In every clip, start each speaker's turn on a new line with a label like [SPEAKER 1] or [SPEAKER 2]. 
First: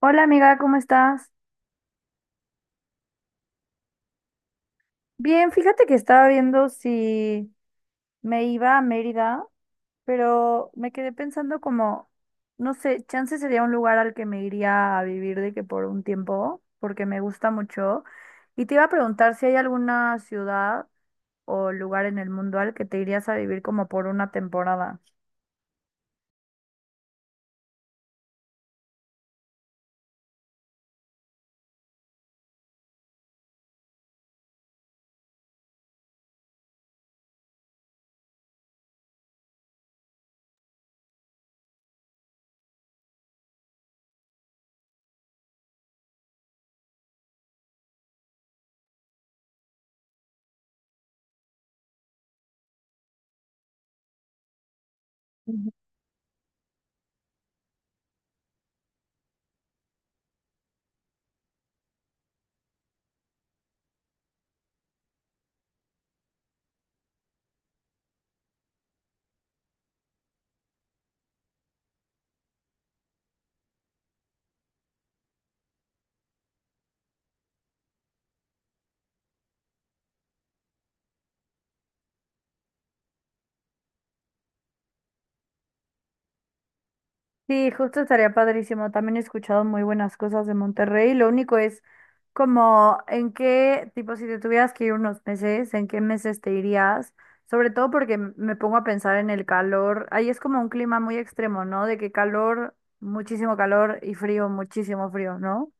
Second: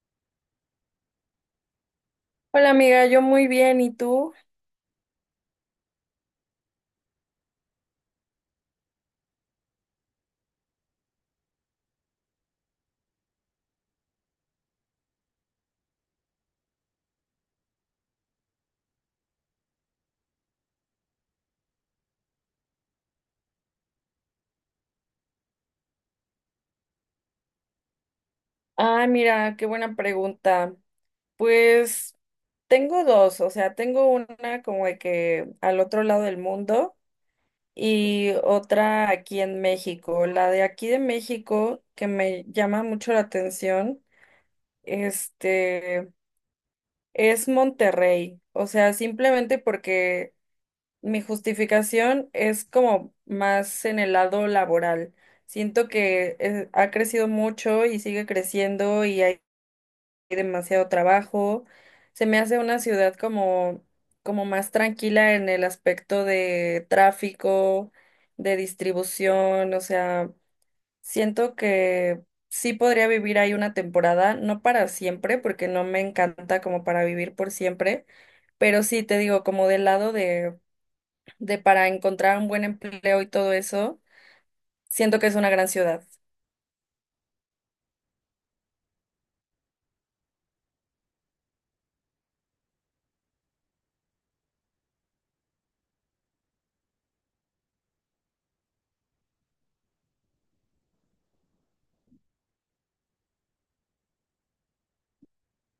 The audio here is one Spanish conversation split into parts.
[SPEAKER 1] Hola amiga, ¿cómo estás?
[SPEAKER 2] Hola amiga, yo muy bien, ¿y tú?
[SPEAKER 1] Bien, fíjate que estaba viendo si me iba a Mérida, pero me quedé pensando como, no sé, chance sería un lugar al que me iría a vivir de que por un tiempo, porque me gusta mucho. Y te iba a preguntar si hay alguna ciudad o lugar en el mundo al que te irías a vivir como por una temporada.
[SPEAKER 2] Ah, mira, qué buena pregunta. Pues tengo dos, o sea, tengo una como de que al otro lado del mundo y otra aquí en México. La de aquí de México, que me llama mucho la atención, este, es Monterrey. O sea, simplemente porque mi justificación es como más en el lado laboral.
[SPEAKER 1] Ujú.
[SPEAKER 2] Siento que ha crecido mucho y sigue creciendo y hay demasiado trabajo. Se me hace una ciudad como, como más tranquila en el aspecto de tráfico, de distribución. O sea, siento que sí podría vivir ahí una temporada, no para siempre, porque no me encanta como para vivir por siempre, pero sí te digo, como del lado de para encontrar un buen empleo y todo eso, siento que es una gran ciudad.
[SPEAKER 1] Sí, justo estaría padrísimo. También he escuchado muy buenas cosas de Monterrey. Lo único es como, ¿en qué, tipo, si te tuvieras que ir unos meses, en qué meses te irías? Sobre todo porque me pongo a pensar en el calor. Ahí es como un clima muy extremo, ¿no? De que calor, muchísimo calor y frío, muchísimo frío, ¿no?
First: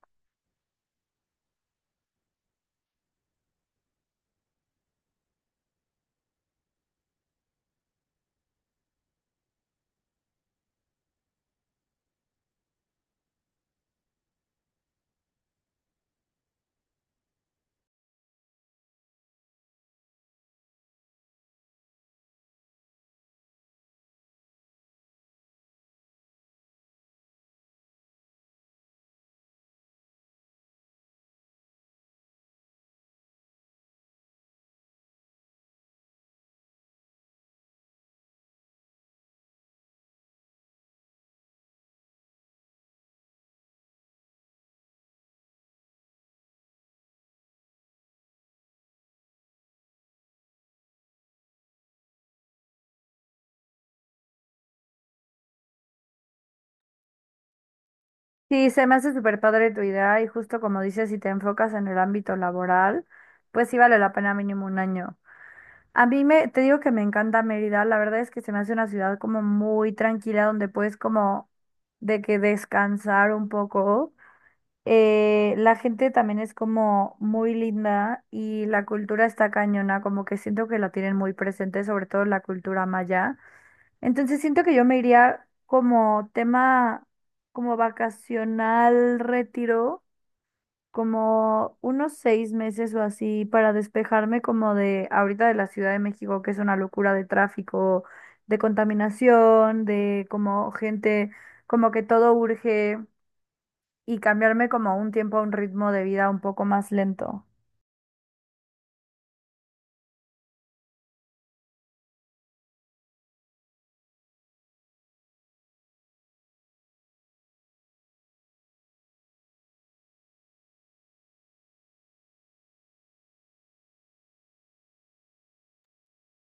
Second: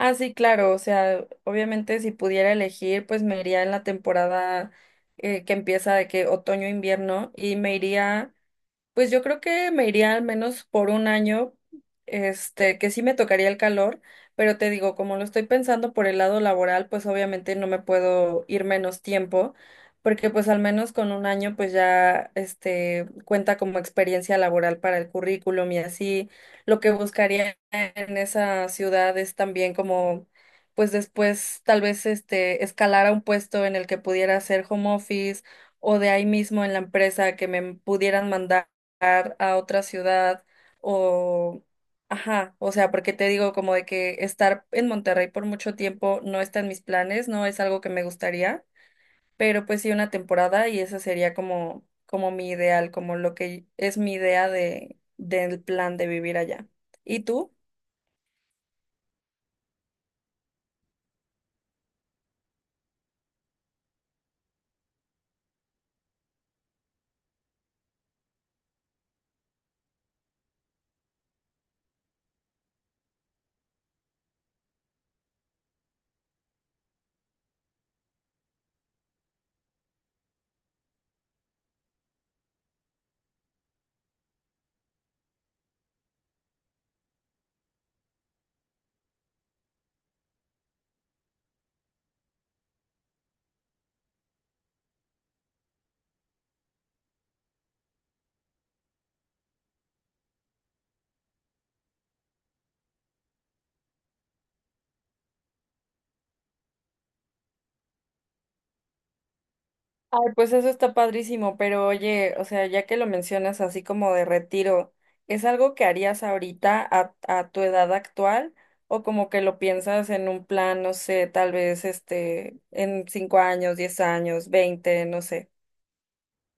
[SPEAKER 2] Ah, sí, claro, o sea, obviamente si pudiera elegir, pues me iría en la temporada que empieza de que otoño-invierno y me iría. Pues yo creo que me iría al menos por un año, que sí me tocaría el calor, pero te digo, como lo estoy pensando por el lado laboral, pues obviamente no me puedo ir menos tiempo, porque pues al menos con un año pues ya, cuenta como experiencia laboral para el currículum y así. Lo que buscaría en esa ciudad es también como, pues después tal vez, escalar a un puesto en el que pudiera hacer home office o de ahí mismo en la empresa que me pudieran mandar a otra ciudad o, ajá, o sea, porque te digo como de que estar en Monterrey por mucho tiempo no está en mis planes, no es algo que me gustaría, pero pues sí una temporada y ese sería como, como mi ideal, como lo que es mi idea de, del plan de vivir allá. ¿Y tú?
[SPEAKER 1] Sí, se me hace súper padre tu idea y justo como dices, si te enfocas en el ámbito laboral, pues sí vale la pena mínimo 1 año. A mí me, te digo que me encanta Mérida, la verdad es que se me hace una ciudad como muy tranquila donde puedes como de que descansar un poco. La gente también es como muy linda y la cultura está cañona, como que siento que la tienen muy presente, sobre todo la cultura maya. Entonces siento que yo me iría como tema, como vacacional, retiro, como unos 6 meses o así para despejarme como de ahorita de la Ciudad de México, que es una locura de tráfico, de contaminación, de como gente, como que todo urge y cambiarme como a un tiempo, a un ritmo de vida un poco más lento.
[SPEAKER 2] Ay, pues eso está padrísimo, pero oye, o sea, ya que lo mencionas así como de retiro, ¿es algo que harías ahorita a tu edad actual o como que lo piensas en un plan, no sé, tal vez en 5 años, 10 años, 20, no sé?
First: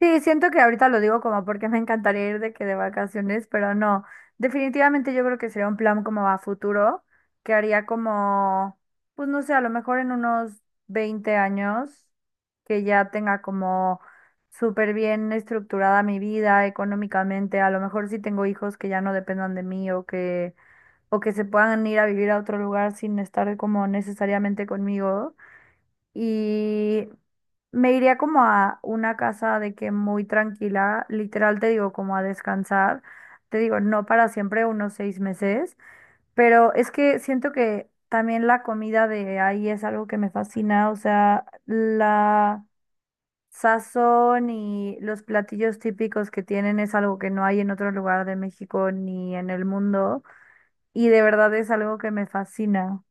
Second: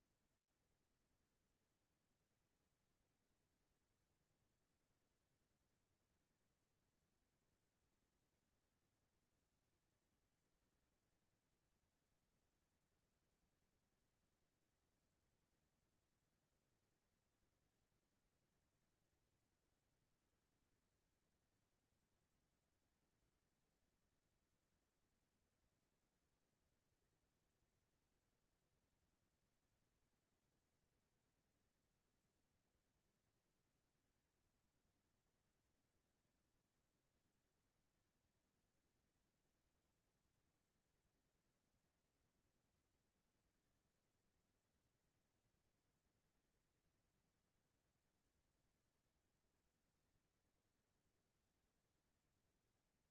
[SPEAKER 1] Sí, siento que ahorita lo digo como porque me encantaría ir de que de vacaciones, pero no. Definitivamente yo creo que sería un plan como a futuro, que haría como, pues no sé, a lo mejor en unos 20 años, que ya tenga como súper bien estructurada mi vida económicamente, a lo mejor si tengo hijos que ya no dependan de mí o que se puedan ir a vivir a otro lugar sin estar como necesariamente conmigo, y me iría como a una casa de que muy tranquila, literal te digo, como a descansar, te digo, no para siempre, unos 6 meses, pero es que siento que también la comida de ahí es algo que me fascina, o sea, la sazón y los platillos típicos que tienen es algo que no hay en otro lugar de México ni en el mundo, y de verdad es algo que me fascina.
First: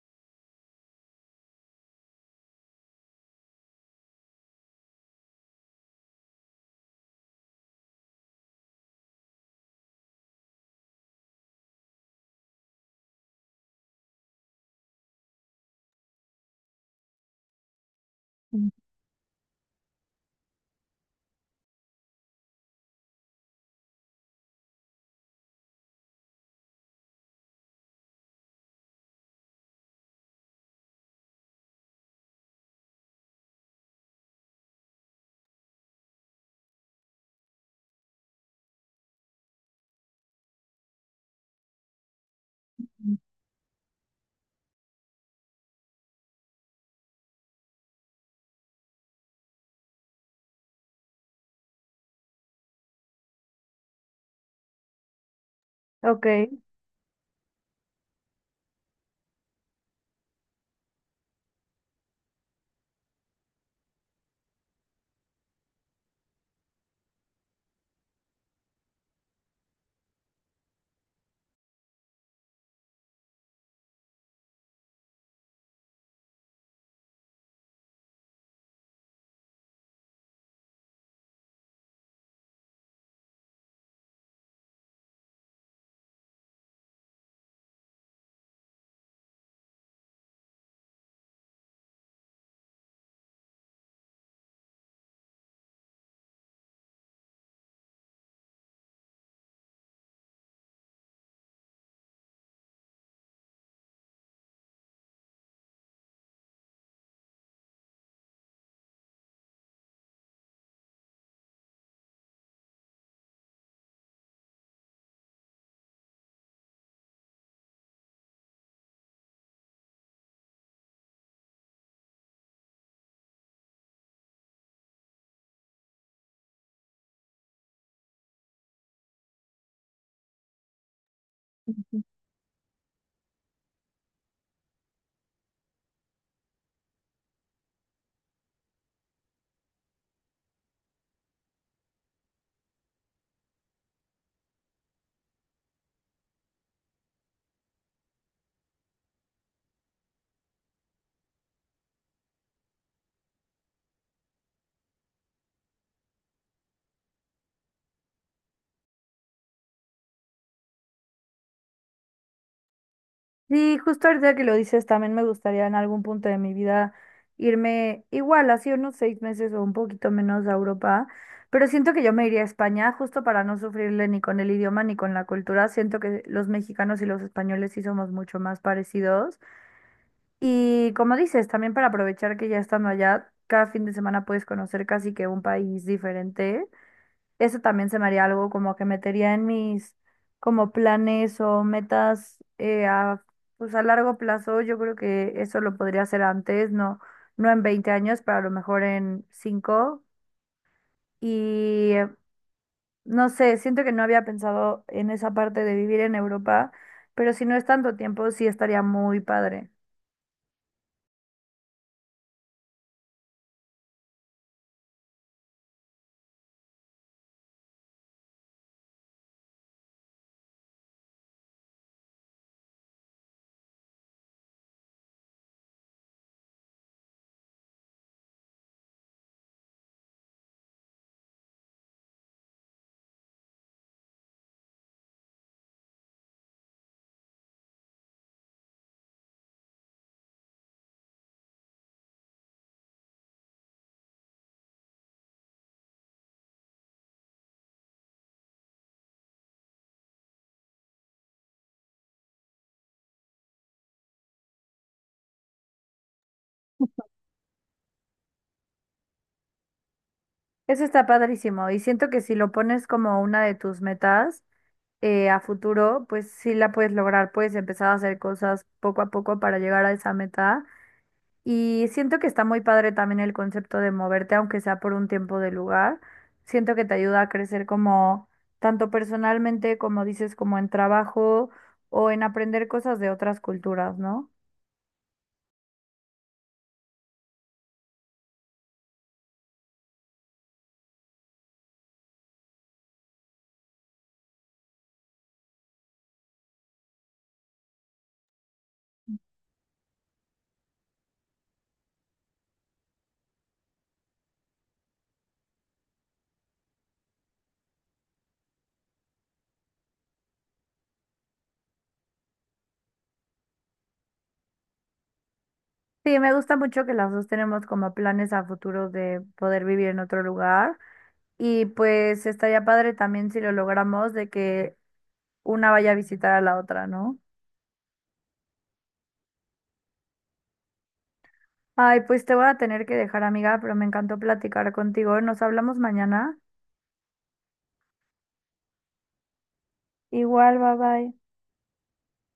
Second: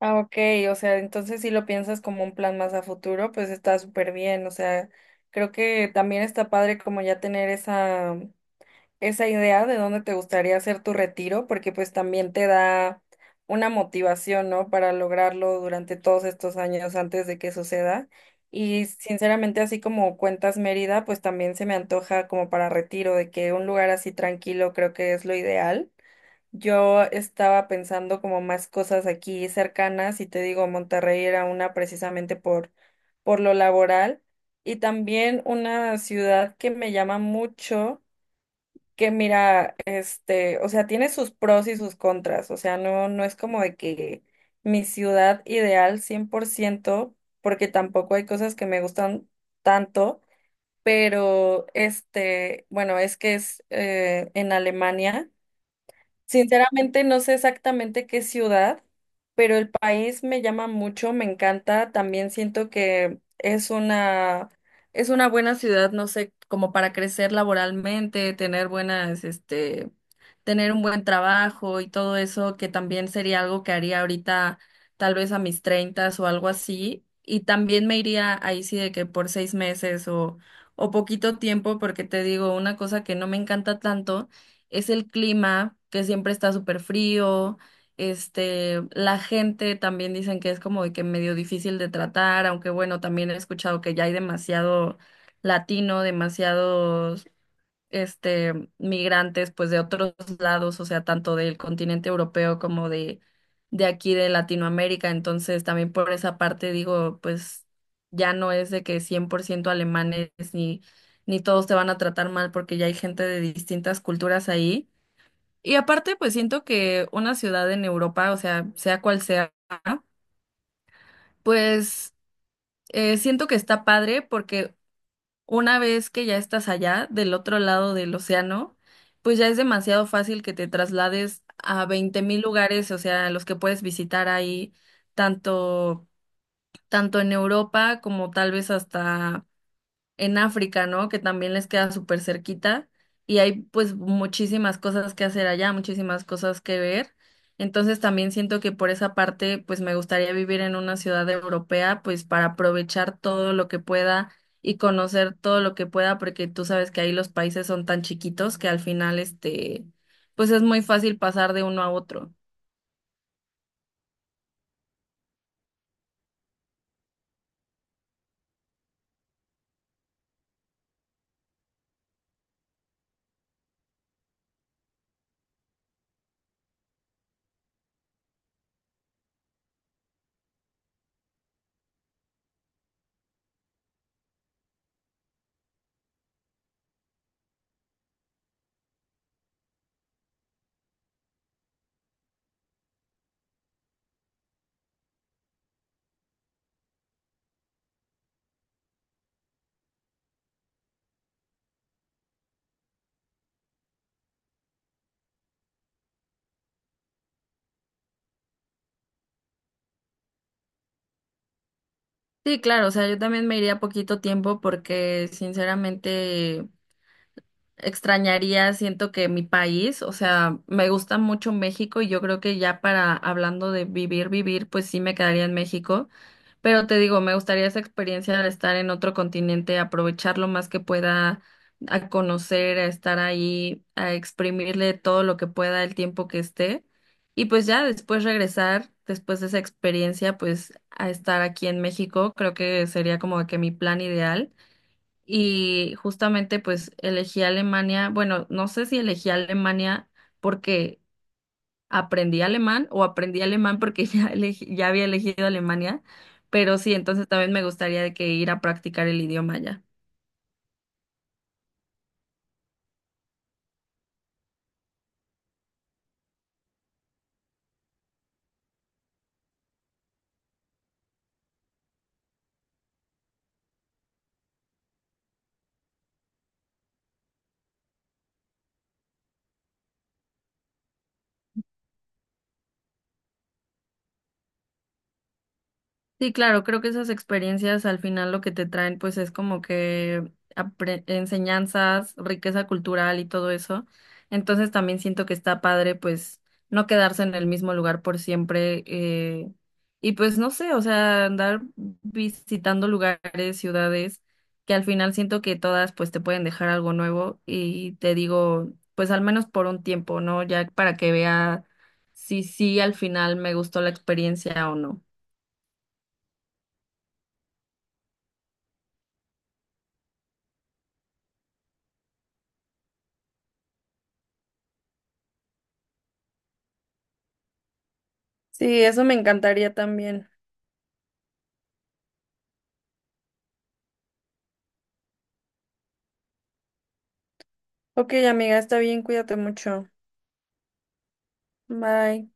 [SPEAKER 2] Ah, ok, o sea, entonces si lo piensas como un plan más a futuro, pues está súper bien, o sea, creo que también está padre como ya tener esa idea de dónde te gustaría hacer tu retiro, porque pues también te da una motivación, ¿no? Para lograrlo durante todos estos años antes de que suceda.
[SPEAKER 1] Ujú.
[SPEAKER 2] Y sinceramente, así como cuentas Mérida, pues también se me antoja como para retiro, de que un lugar así tranquilo creo que es lo ideal. Yo estaba pensando como más cosas aquí cercanas y te digo, Monterrey era una precisamente por lo laboral y también una ciudad que me llama mucho que mira, o sea, tiene sus pros y sus contras, o sea, no, no es como de que mi ciudad ideal 100% porque tampoco hay cosas que me gustan tanto, pero bueno, es que es en Alemania.
[SPEAKER 1] Ok.
[SPEAKER 2] Sinceramente no sé exactamente qué ciudad, pero el país me llama mucho, me encanta. También siento que es una buena ciudad, no sé, como para crecer laboralmente, tener buenas, tener un buen trabajo y todo eso, que también sería algo que haría ahorita, tal vez a mis treintas o algo así. Y también me iría ahí sí de que por 6 meses o poquito tiempo, porque te digo, una cosa que no me encanta tanto es el clima, que siempre está súper frío, la gente también dicen que es como de que medio difícil de tratar, aunque bueno, también he escuchado que ya hay demasiado latino, demasiados, migrantes, pues de otros lados, o sea, tanto del continente europeo como de aquí de Latinoamérica, entonces también por esa parte digo, pues ya no es de que 100% alemanes ni... Ni todos te van a tratar mal porque ya hay gente de distintas culturas ahí. Y aparte, pues siento que una ciudad en Europa, o sea, sea cual sea, ¿no? Pues siento que está padre porque una vez que ya estás allá, del otro lado del océano, pues ya es demasiado fácil que te traslades a 20.000 lugares, o sea, los que puedes visitar ahí, tanto, tanto en Europa como tal vez hasta en África, ¿no? Que también les queda súper cerquita y hay pues muchísimas cosas que hacer allá, muchísimas cosas que ver. Entonces también siento que por esa parte pues me gustaría vivir en una ciudad europea pues para aprovechar todo lo que pueda y conocer todo lo que pueda porque tú sabes que ahí los países son tan chiquitos que al final pues es muy fácil pasar de uno a otro.
[SPEAKER 1] Sí, justo ahorita que lo dices, también me gustaría en algún punto de mi vida irme igual, así unos 6 meses o un poquito menos a Europa, pero siento que yo me iría a España justo para no sufrirle ni con el idioma ni con la cultura. Siento que los mexicanos y los españoles sí somos mucho más parecidos. Y como dices, también para aprovechar que ya estando allá, cada fin de semana puedes conocer casi que un país diferente. Eso también se me haría algo como que metería en mis como planes o metas pues a largo plazo. Yo creo que eso lo podría hacer antes, no, no en 20 años, pero a lo mejor en 5. Y no sé, siento que no había pensado en esa parte de vivir en Europa, pero si no es tanto tiempo, sí estaría muy padre.
[SPEAKER 2] Sí, claro, o sea, yo también me iría poquito tiempo porque sinceramente extrañaría, siento que mi país, o sea, me gusta mucho México y yo creo que ya para hablando de vivir, vivir, pues sí me quedaría en México, pero te digo, me gustaría esa experiencia de estar en otro continente, aprovechar lo más que pueda, a conocer, a estar ahí, a exprimirle todo lo que pueda el tiempo que esté y pues ya después regresar. Después de esa experiencia, pues a estar aquí en México, creo que sería como que mi plan ideal y justamente pues elegí Alemania, bueno, no sé si elegí Alemania porque aprendí alemán o aprendí alemán porque ya había elegido Alemania, pero sí, entonces también me gustaría de que ir a practicar el idioma allá.
[SPEAKER 1] Eso está padrísimo y siento que si lo pones como una de tus metas, a futuro, pues sí la puedes lograr, puedes empezar a hacer cosas poco a poco para llegar a esa meta. Y siento que está muy padre también el concepto de moverte, aunque sea por un tiempo de lugar. Siento que te ayuda a crecer como tanto personalmente, como dices, como en trabajo o en aprender cosas de otras culturas, ¿no?
[SPEAKER 2] Sí, claro, creo que esas experiencias al final lo que te traen pues es como que enseñanzas, riqueza cultural y todo eso. Entonces también siento que está padre pues no quedarse en el mismo lugar por siempre y pues no sé, o sea, andar visitando lugares, ciudades que al final siento que todas pues te pueden dejar algo nuevo y te digo pues al menos por un tiempo, ¿no? Ya para que vea si sí al final me gustó la experiencia o no.
[SPEAKER 1] Sí, me gusta mucho que las dos tenemos como planes a futuro de poder vivir en otro lugar. Y pues estaría padre también si lo logramos de que una vaya a visitar a la otra, ¿no?
[SPEAKER 2] Sí, eso me encantaría también.
[SPEAKER 1] Ay, pues te voy a tener que dejar, amiga, pero me encantó platicar contigo, ¿eh? Nos hablamos mañana.
[SPEAKER 2] Ok, amiga, está bien, cuídate mucho.
[SPEAKER 1] Igual, bye bye.
[SPEAKER 2] Bye.